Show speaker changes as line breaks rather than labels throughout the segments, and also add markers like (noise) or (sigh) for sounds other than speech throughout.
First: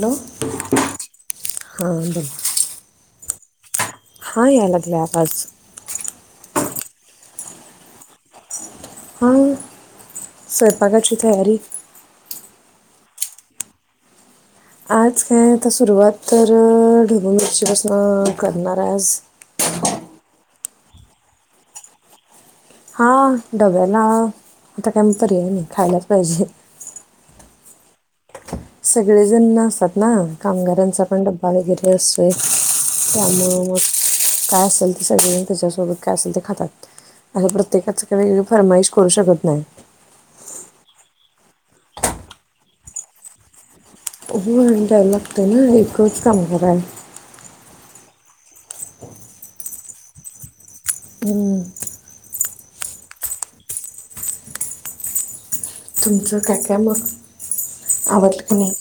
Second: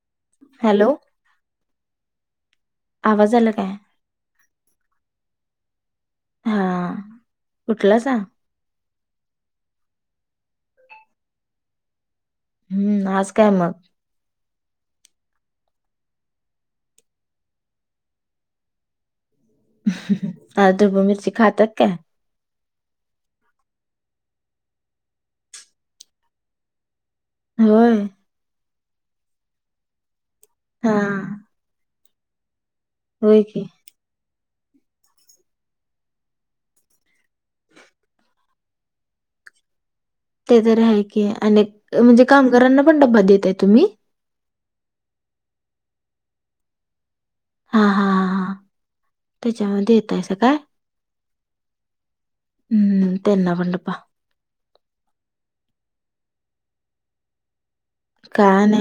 Hello
hello
हा बोल.
आवाज आला काय.
हो यायला लागलाय आवाज.
हा उटलासां
हां स्वापाकाची तयारी.
हम्म आज काय मग.
आज काय आता सुरुवात तर ढबूमिरचीपासून करणार आज.
अ दुब्बूमिरची खातात काय?
हा डब्याला आता काय पर्याय नाही खायलाच पाहिजे.
होय.
सगळे जण नसतात ना.
हा
कामगारांचा पण डबा वगैरे असतोय. ते-
होय की
चल- काय असेल ते सगळेजण त्याच्यासोबत काय असेल ते खातात असं प्रत्येकाच काही वेगळी फरमाईश करू शकत नाही-
ते तर आहे की अ म्हणजे कामगारांना पण डबा देत आहे तुम्ही-
उ आणि डेव्हलपत ना एकच काम करा आहे-
हा हा ह हा त्याच्यामध्ये येतयचं काय-
हम्म.
हम् तेना पडप-
तुमचं काका मग- आवरलं की नाही?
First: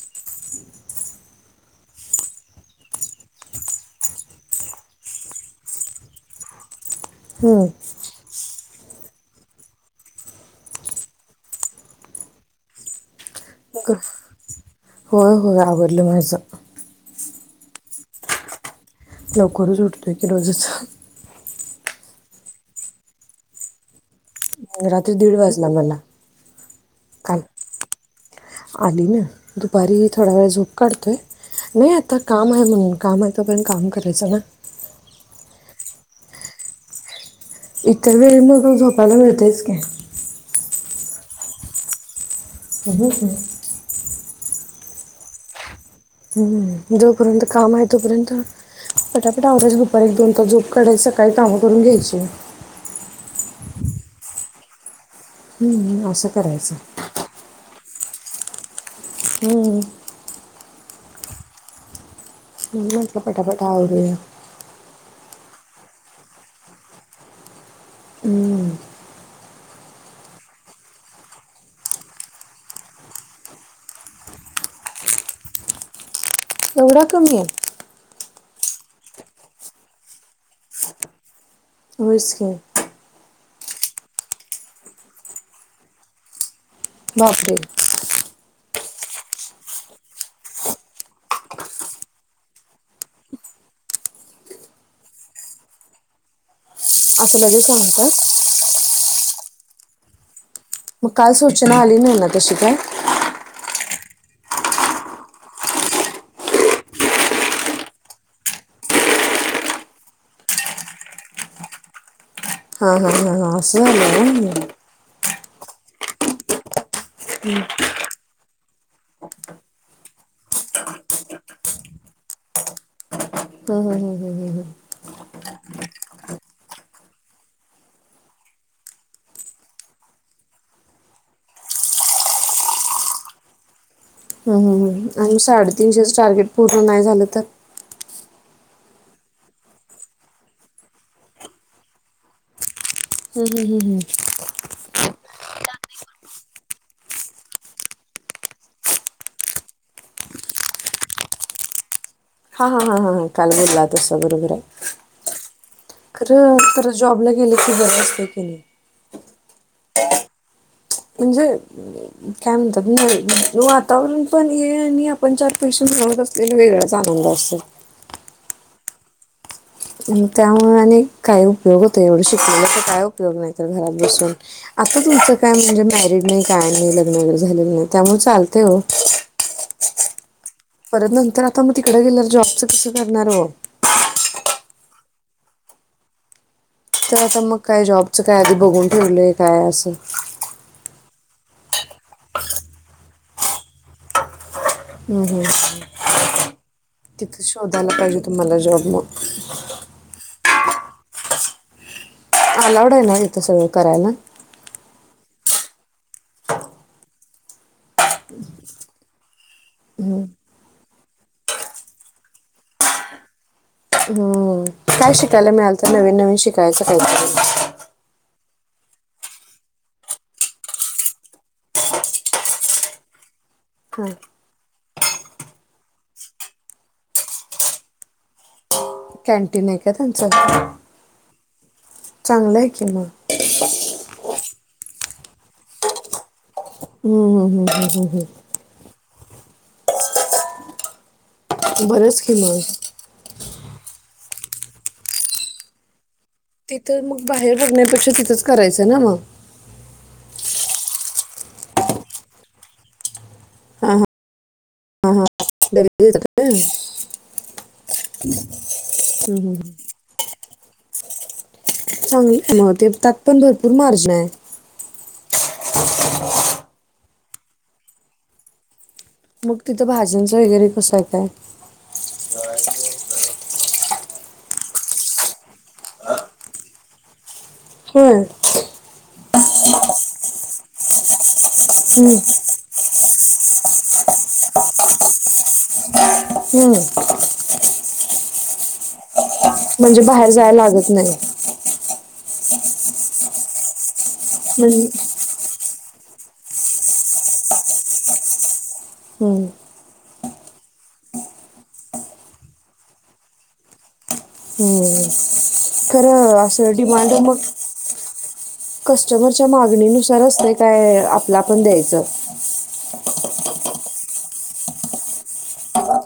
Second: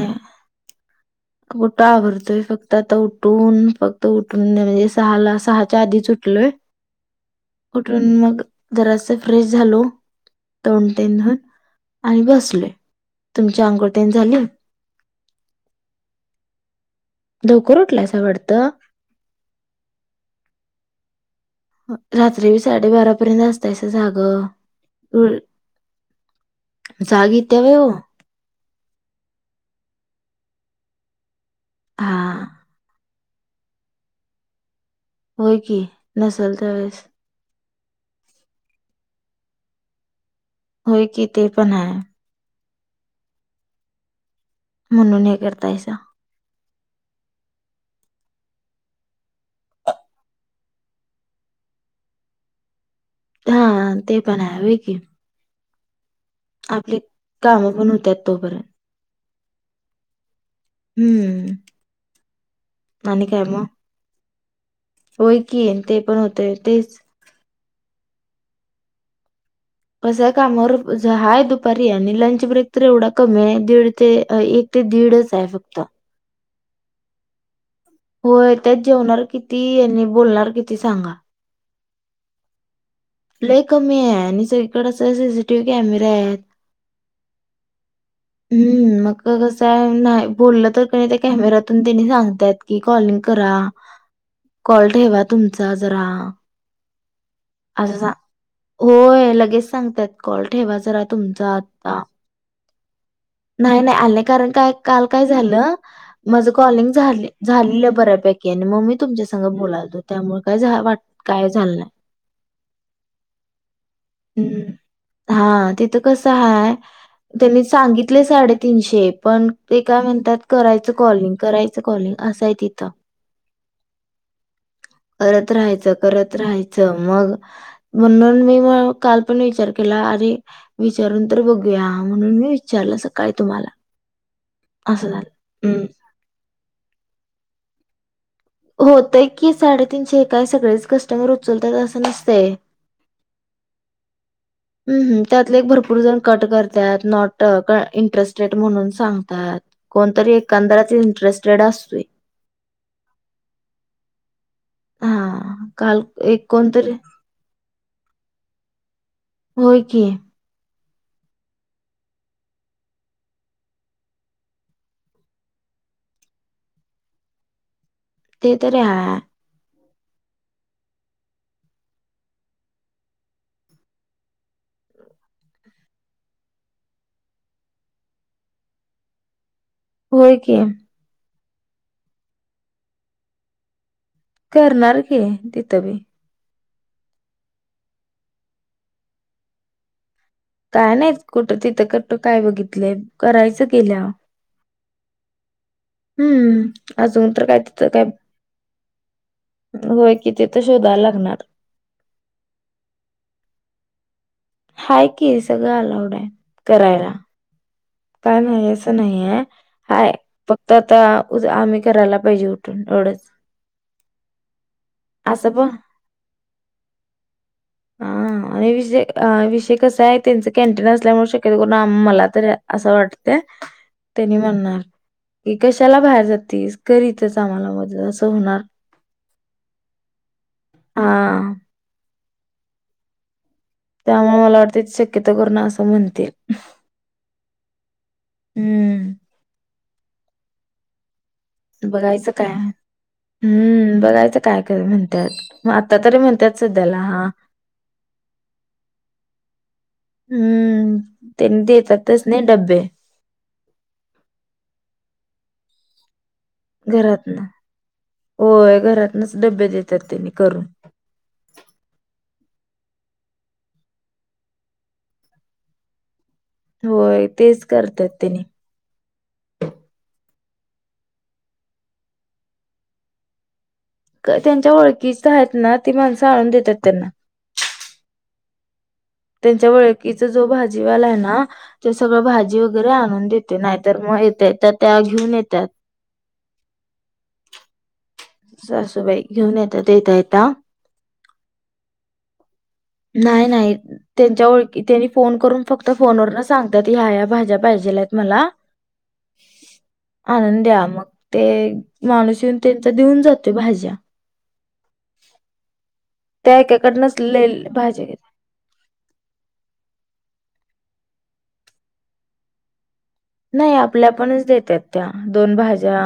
कुठं आवरतोय फक्त आता उठून फक्त उठून म्हणजे सहा ला सहाच्या आधीच उठलोय-
हम्म.
कुठून मग- जरासा फ्रेश झालो तोंनटन धन आणि बसले तुमच्या अंकोठ्यान झाले-
होय होय आवरलं माझं-
लवकर उठला अस वाटतं -
लवकरच उठतोय की रोजच-
रात्री साडेबारापर्यंत असतायसं जागं-
रात्री दीड
उ-
वाजला मला-
जाग
काल
येत्या व्हय ओ -
आली ना दुपारी थोडा वेळा झोप काढतोय- नाही आता
हा.
काम आहे म्हणून काम आहे- तो पण काम करायचं ना-
हो की नसल त्या वेळेस-
इतर वेळी म त झोपायला मिळतेच का-
होय की ते पणय-
तभूत-
म्हणून हे करतायस-
हम्म जोपर्यंत काम आहे तोपर्यंत पटापट आवरा्यास दुपार एक दोन तास झोप काढायची सकाळी काम करून घ्यायची.
हा ते पण आहे की-
हम्म हम् असं. करायचं
आपले काम- म्हणुन त्यात् तोपर्य-
हम्म.
हम्म.
म
आणि काय मग?
फटाफटा आवरा-
होय की ते पण होतेय तेच-
हम्म,
कश्या कामावर हाय दुपारी आणि लंच ब्रेक तर एवढा कमी आहे दीड ते एक ते दीडच आहे फक्त-
एवढा कमी आहे-
होय तेच जेवणार किती आणि बोलणार किती सांगा-
होसक-
लय कमी आहे आणि सगकडे अस सीसीटीव्ही कॅमेरे आहेत-
बापरे.
हम्म मग कस नाही बोललं तर क त्या कॅमेरतून त्यांनी सांगतायत कि कॉलिंग करा कॉल ठेवा तुमचा जरा
असं लगेच
असं
सांगात्यात
सांग होय लगेच सांगतात कॉल, ठेवा जरा
मग काल
तुमचा
सूचना आली
आता.
नाही ना तशी काय?
आल कारण काय काल काय झालं माझ कॉलिंग झाले बऱ्यापैकी आणि मग मी तुमच्या सोबत बोलातो त्यामुळे काय काय झालं नाही.
हा हा हा हा अस झालं होय,
हा तिथं कसं आहे, त्यांनी सांगितल, तथले साडे तीनशे पण ते काय म्हणतात करायचं कॉलिंग करायचं कॉलिंग असंय तिथं,
हं, हं, हं, हं, हं,
करत राहायचं करत राहायचं मग म्हणून मी मग काल पण विचार केला अरे विचारून तर बघूया म्हणून मी विचारलं सकाळी तुम्हाला,
हं, हं,
असं झालं
आणि
हम्म.
साडेतीनशेच टार्गेट पूर्ण नाही झालं तर?
होतय की साडेतीनशे काय सगळेच कस्टमर उचलतात असं नसतंय.
हम् हम हम हम्.
ह्म त्यातले भरपूर जण कट करतात नॉट इंटरेस्टेड म्हणून सांगतात कोणतरी ए इंटरेस्टड असतय.
ह ह ह काल बोला तस बरोबर आहे
हा काल एक
खरं
कोणतरी
तर जॉबला गेलं की बर असत्य, (unintelligible)
होय की,
म्हणजे काय म्हणतात वातावरण पण ये आणि आपण चार पैशात मिळवत असलेला वेगळाच आनंद असतोय.
ते तर रहा ह
मग त्यामुळे आणि काही उपयोग होतो एवढं शिकलेला तर काय उपयोग नाही तर घरात बसून आता तुमचं काय म्हणजे मॅरिड नाही काय नाही लग्न वगैर झालेलं नाही त्यामुळे चालते हो,
हो की
परत नंतर आता मग तिकडे गेल्यावर जॉबचं कसं करणार हो?
करणार की तिथबी,
तर आता मग काय जॉबचं काय आधी बघून ठेवलंय काय असं?
काय नाही कुठं तिथं कटत काय बघितलं करायचं गेल्या वर.
हम् हम्म.
हम्म अजून तर काय तिथं
शोधायला
काय,
पाहिजे तुम्हाला जॉब मग
होय कि त (unintelligible) शोधा लागणार,
आलाउड आहे ना इथं सगळं करायला?
हाकी सगळं अलाउड आहे करायला काय नाही असं नाही आहे हाय फक्त आता आम्ही करायला पाहिजे उठून एवढंच,
हम्म. काय
असं
शिकायला
पण
मिळाल तर नवीन नवीन शिकायचं काहीतरी
हा आणि विषय विषय कसा आहे त्यांचं कॅन्टीन असल्यामुळेणून शक्यता करून आम्हाला तर, असं वाटत
हां
त्यांनी म्हणणार की कशाला बाहेर जातेस करीतच आम्हाला मदत असं होणार,
कॅनटीन आहे का त्यांचं.
हा
चांगलंय कि म.
त्यामुळे मला वाटते शक्यतो करुन असं म्हणतील.
हम्म हम्म हम्म हम्म.
हम्म
हम्म. बरंच
बघायचं
की
काय
मग
हम्म. बघायच काय म्हणतात आता तर म्हण
तिथं मग बाहेर बघण्यापेक्षा तिथंच करायचं ना म.
हम्म त्यांनी ते ततच नाही डब्बे.
दरी (unintelligible)
घरातन होय घरातनच
हम्म,
डबे
हम्म.
देतात त्यांनी करून.
चांगली म ते त्यात पण भरपूर मार्जिन आहे.
होय तेच करतात त्यानी
मग तिथं भाज्यांचं वगैरे कसं आहे काय?
त्यांच्या ओळखीच आहेत ना ती माणसं आणून देतात त्यांना.
होय.
त्यांच्या वळकीचा जो भाजीवाला आहे ना ते
हम्म,
सगळं भाजी वगैरे आन म्हून देते नाहीतर मग येत तर त्या घेऊन येतात.
हम्म.
सासूबाई, घेऊन येतात
म्हणजे
येता
बाहेर
येता
जाय लागत नाही. हो (unintelligible)
नाही नाही. त्यांच्या ओळकी
म्हणजे
त्यानी फोन करून फक्त फोनवर न सांगतात ह्या ह्या भाज्या पाहिजेल आहेत मला.
हम्म
आणूंद्या, मग ते माणूस येऊन त्यांचा देऊन जातोय भाज्या
हम्म. खरं
त्या
अस डिमांड
एकाकडनच
मग,
लय भाज्या घेतात
कस्टमरच्या मागणीनुसार असतंय. काय आपलं आपण द्यायचं
नाही आपल्या आपणच देतात त्या, दोन भाज्या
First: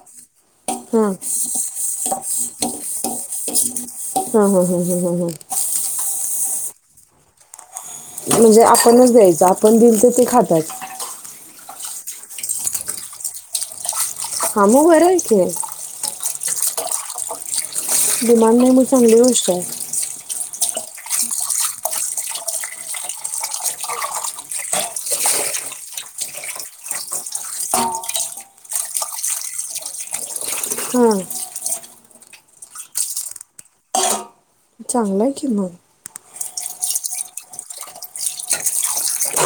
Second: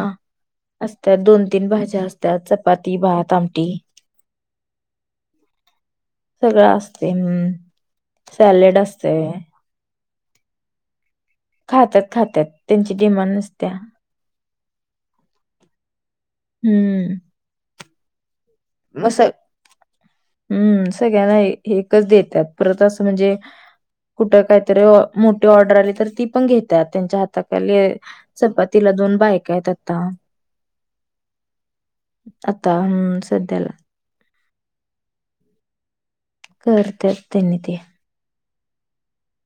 हां
असतात दोन तीन भा अस्तात चपाती भात आमटी
हॊ हॊ हॊ हॊ हॊ हॊ
सगळं असते हम्म
म्हणजे
सॅलेड
आपणच
असतय.
द्यायचं, आपण दिल त ते खातात
खातात खात्यात त्यांची डिमांड नसत्या.
हा मू घैर थ (unintelligible)
हम्म
डिमांड नाही, म
असं हम्म
चांगली
स-
गोष्ट आहे.
हम्म सगळ्यांना एकच देतात, परत असं म्हणजे, कुठे काहीतरी मोठी ऑर्डर आली तर ती पण घेतात, त्यांच्या हाताखाली चपातीला दोन बायका आहेत आता,
हां
आता हूं सद्ध्याला
चांगलंय कि मग
कर तर त्यांनी ते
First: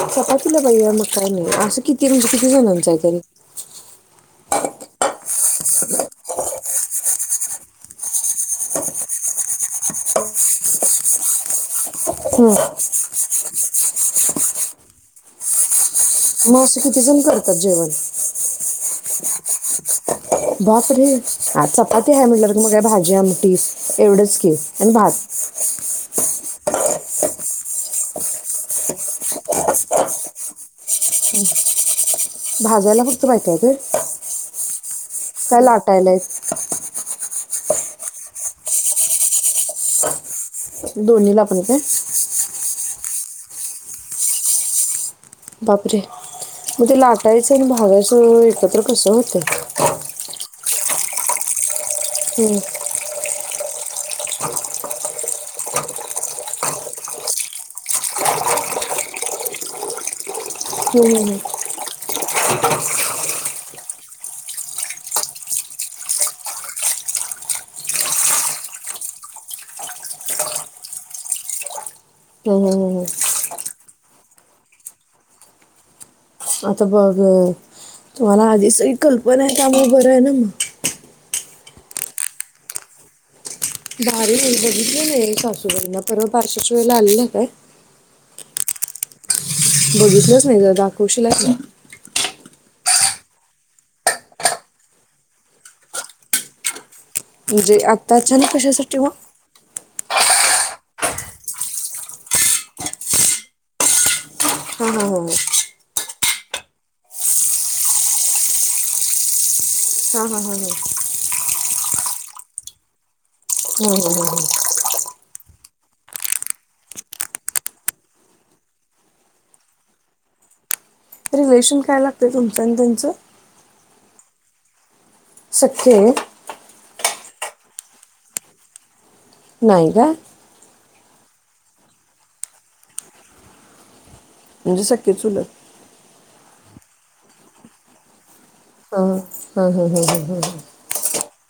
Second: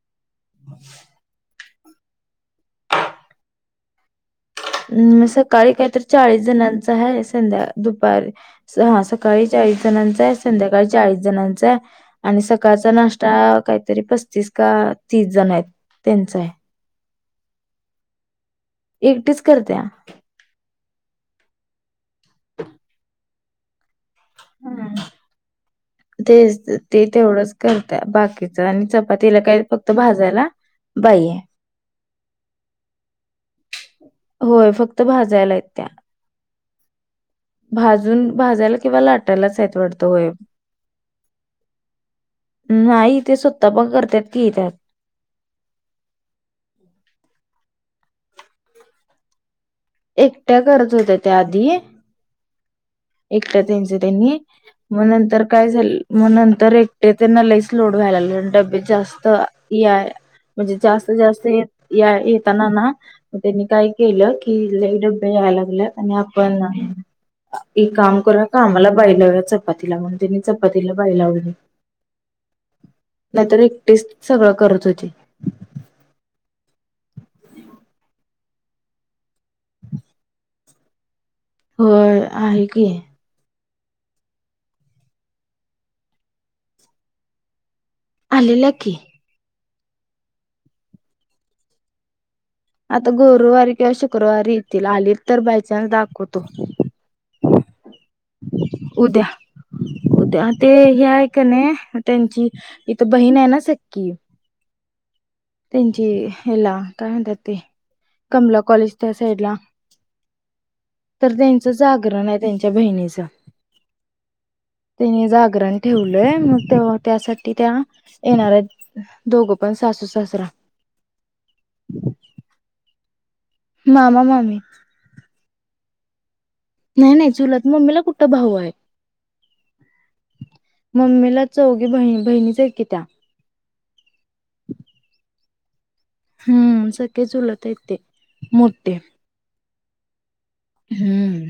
सप तला पाईया मकानी अस (unintelligible) किती म्हणजे किती जणांच हाय तरी?
हम् सकाळी काही तर चाळीस जणांच आहे. संध्या, दुपारी, हा सकाळी चाळीस जणांचा आहे. संध्याकाळी चाळीस जणांचा आहे. आणि
हम्म.
सकाळचा नाश् (unintelligible) काहीतरी पस्तीस का तीस जण आहेत. त्यांचा आहे
मग असं किती जण कर तर जेवण
एकटीच करत्या
बाप रे हाचा (unintelligible) आता ह्या म्हटल (unintelligible) मग काय भाजी आम टिस एवढंच की आणि
हम्म.
भात
तेच, ते तेवढंच करतय बाकीच आणि चपातीला काही फक्त भाजायला बाई आहे.
भाजायला फक्त बायका येतायत,
होय फक्त भाजायला
का
आहेत त्या
लाटायलायत? (inaudible)
भाजून, भाजायला किंवा लाटायलाच आहेत वाटतं, होय
दोन्ही ला पण काय?
नाही, तेे स्वतः पण करत्यात की येतात
बापरे, मग ते लाटायचं आणि भाजाय एकत्रपसं होत
एकट्या करत होत्या त्या आधी
हम्म
ट त्यां त्यांनी मग नंतर काय झालं मग नंतर एकटे त्यांना लईच लोड व्हायला लाग डब्या जास्त या म्हणजे
हम्म,
जास्त
हम्म. हम्म.
जास्त येताना ना काय केलं किले डबे यायला लागलेत आणि आपण एक काम करूया का आमला बाय लावया चपाती ला म्हणून त्यांनी चपातीला बाई लावली
हम ह
नाहीतर एकटीच सगळं करत होते
आता बघ तुम्हाला आधीचही कल्पना आहे त्यामुळे बरं आहे ना मग
होय आहे की
भारीबधनर पार्श्शलाला का
आलेलं की
बघितलंच नाही जर दाखवश
आता गुरुवारी किंवा शुक्रवारी येतील आली तर बायचान्स दाखवतो
म्हणजे आता ल कशासाठी म
उदया ते हे ऐ का नाही त्यांची इथ बहीण आहे ना सक्की
हा हा हा हा हा
त्यांची ह्याला काय म्हणतात. ते कमला कॉलेज त्या साईडला
हा हा
तर त्यांच जागरण आहे त्यांच्या बहिणीच.
हम्
त्यांनी जागरण ठेवलंय मग ते त्यासाठी त्या येणार दोघं पण सासू सासरा.
रेशन कायला. तुमचा आणि त्यांचं.
मामा मामी.
ओके.
नाही नाही चुलात मम्मीला कुठ भाऊ आहे.
नायका.
मम्मीला चौघी ब बहिणीच आहे की त्या.
म्हणजे सखी चुलत.
हम सखे चुलत आहेत ते. मोठे.
हा हा हा हं हं ह हं
हम्म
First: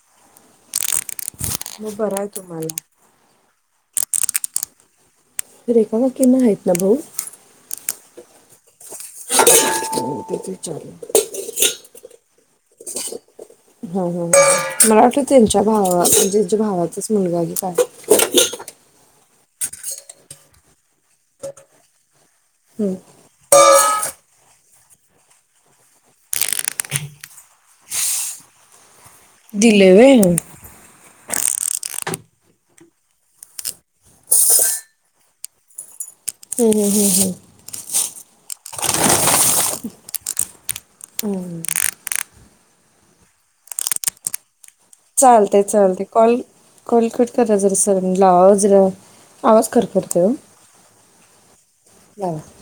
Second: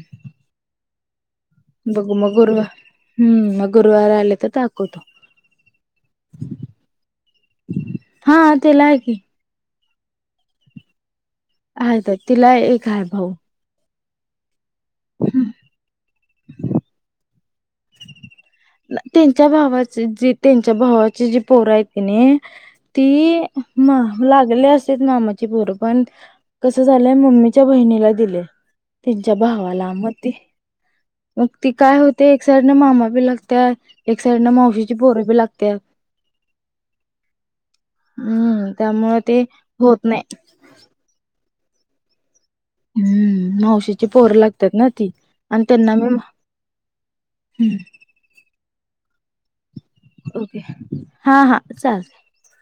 मग
बघ
बरं आहे
मगुर
तुम्हाला
हम्म मग. गुरुवार आले तर दाखवतो.
रेखा काकींना आहेत ना भाऊ
हा आ तेला हाय की.
हो ते त चालेू (unintelligible)
आहेत तिला एक. काय भाऊ
हा हा मला वाटलं त्यांच्या भावा- जेच्याे भावाचाच मुलगाही काय
त्यांच्या भावाचे जी त्यांच्या भावाची जी पोरा आहे कणी. ती. मा लागले असतेच मामाची पोर पण कस झालंय मम्मीच्या बहिणीला दिले. त्यांच्या भावाला
दिले
म
व्हय
ते.
हम्म
मग ती काय होते एक साइडने मामा बी लागते. एक साइडने माशीचे पोरबी लागते.
हम् हम हम् हम्
हम्म त्यामुळे ते होत नाही. हम्म माऊशी ची पोर लागते.
चालते चालते कॉल कॉल कर करा जरा सरलाजरा. आवाज करते.
ओके हा हा
लावा.
चालतय.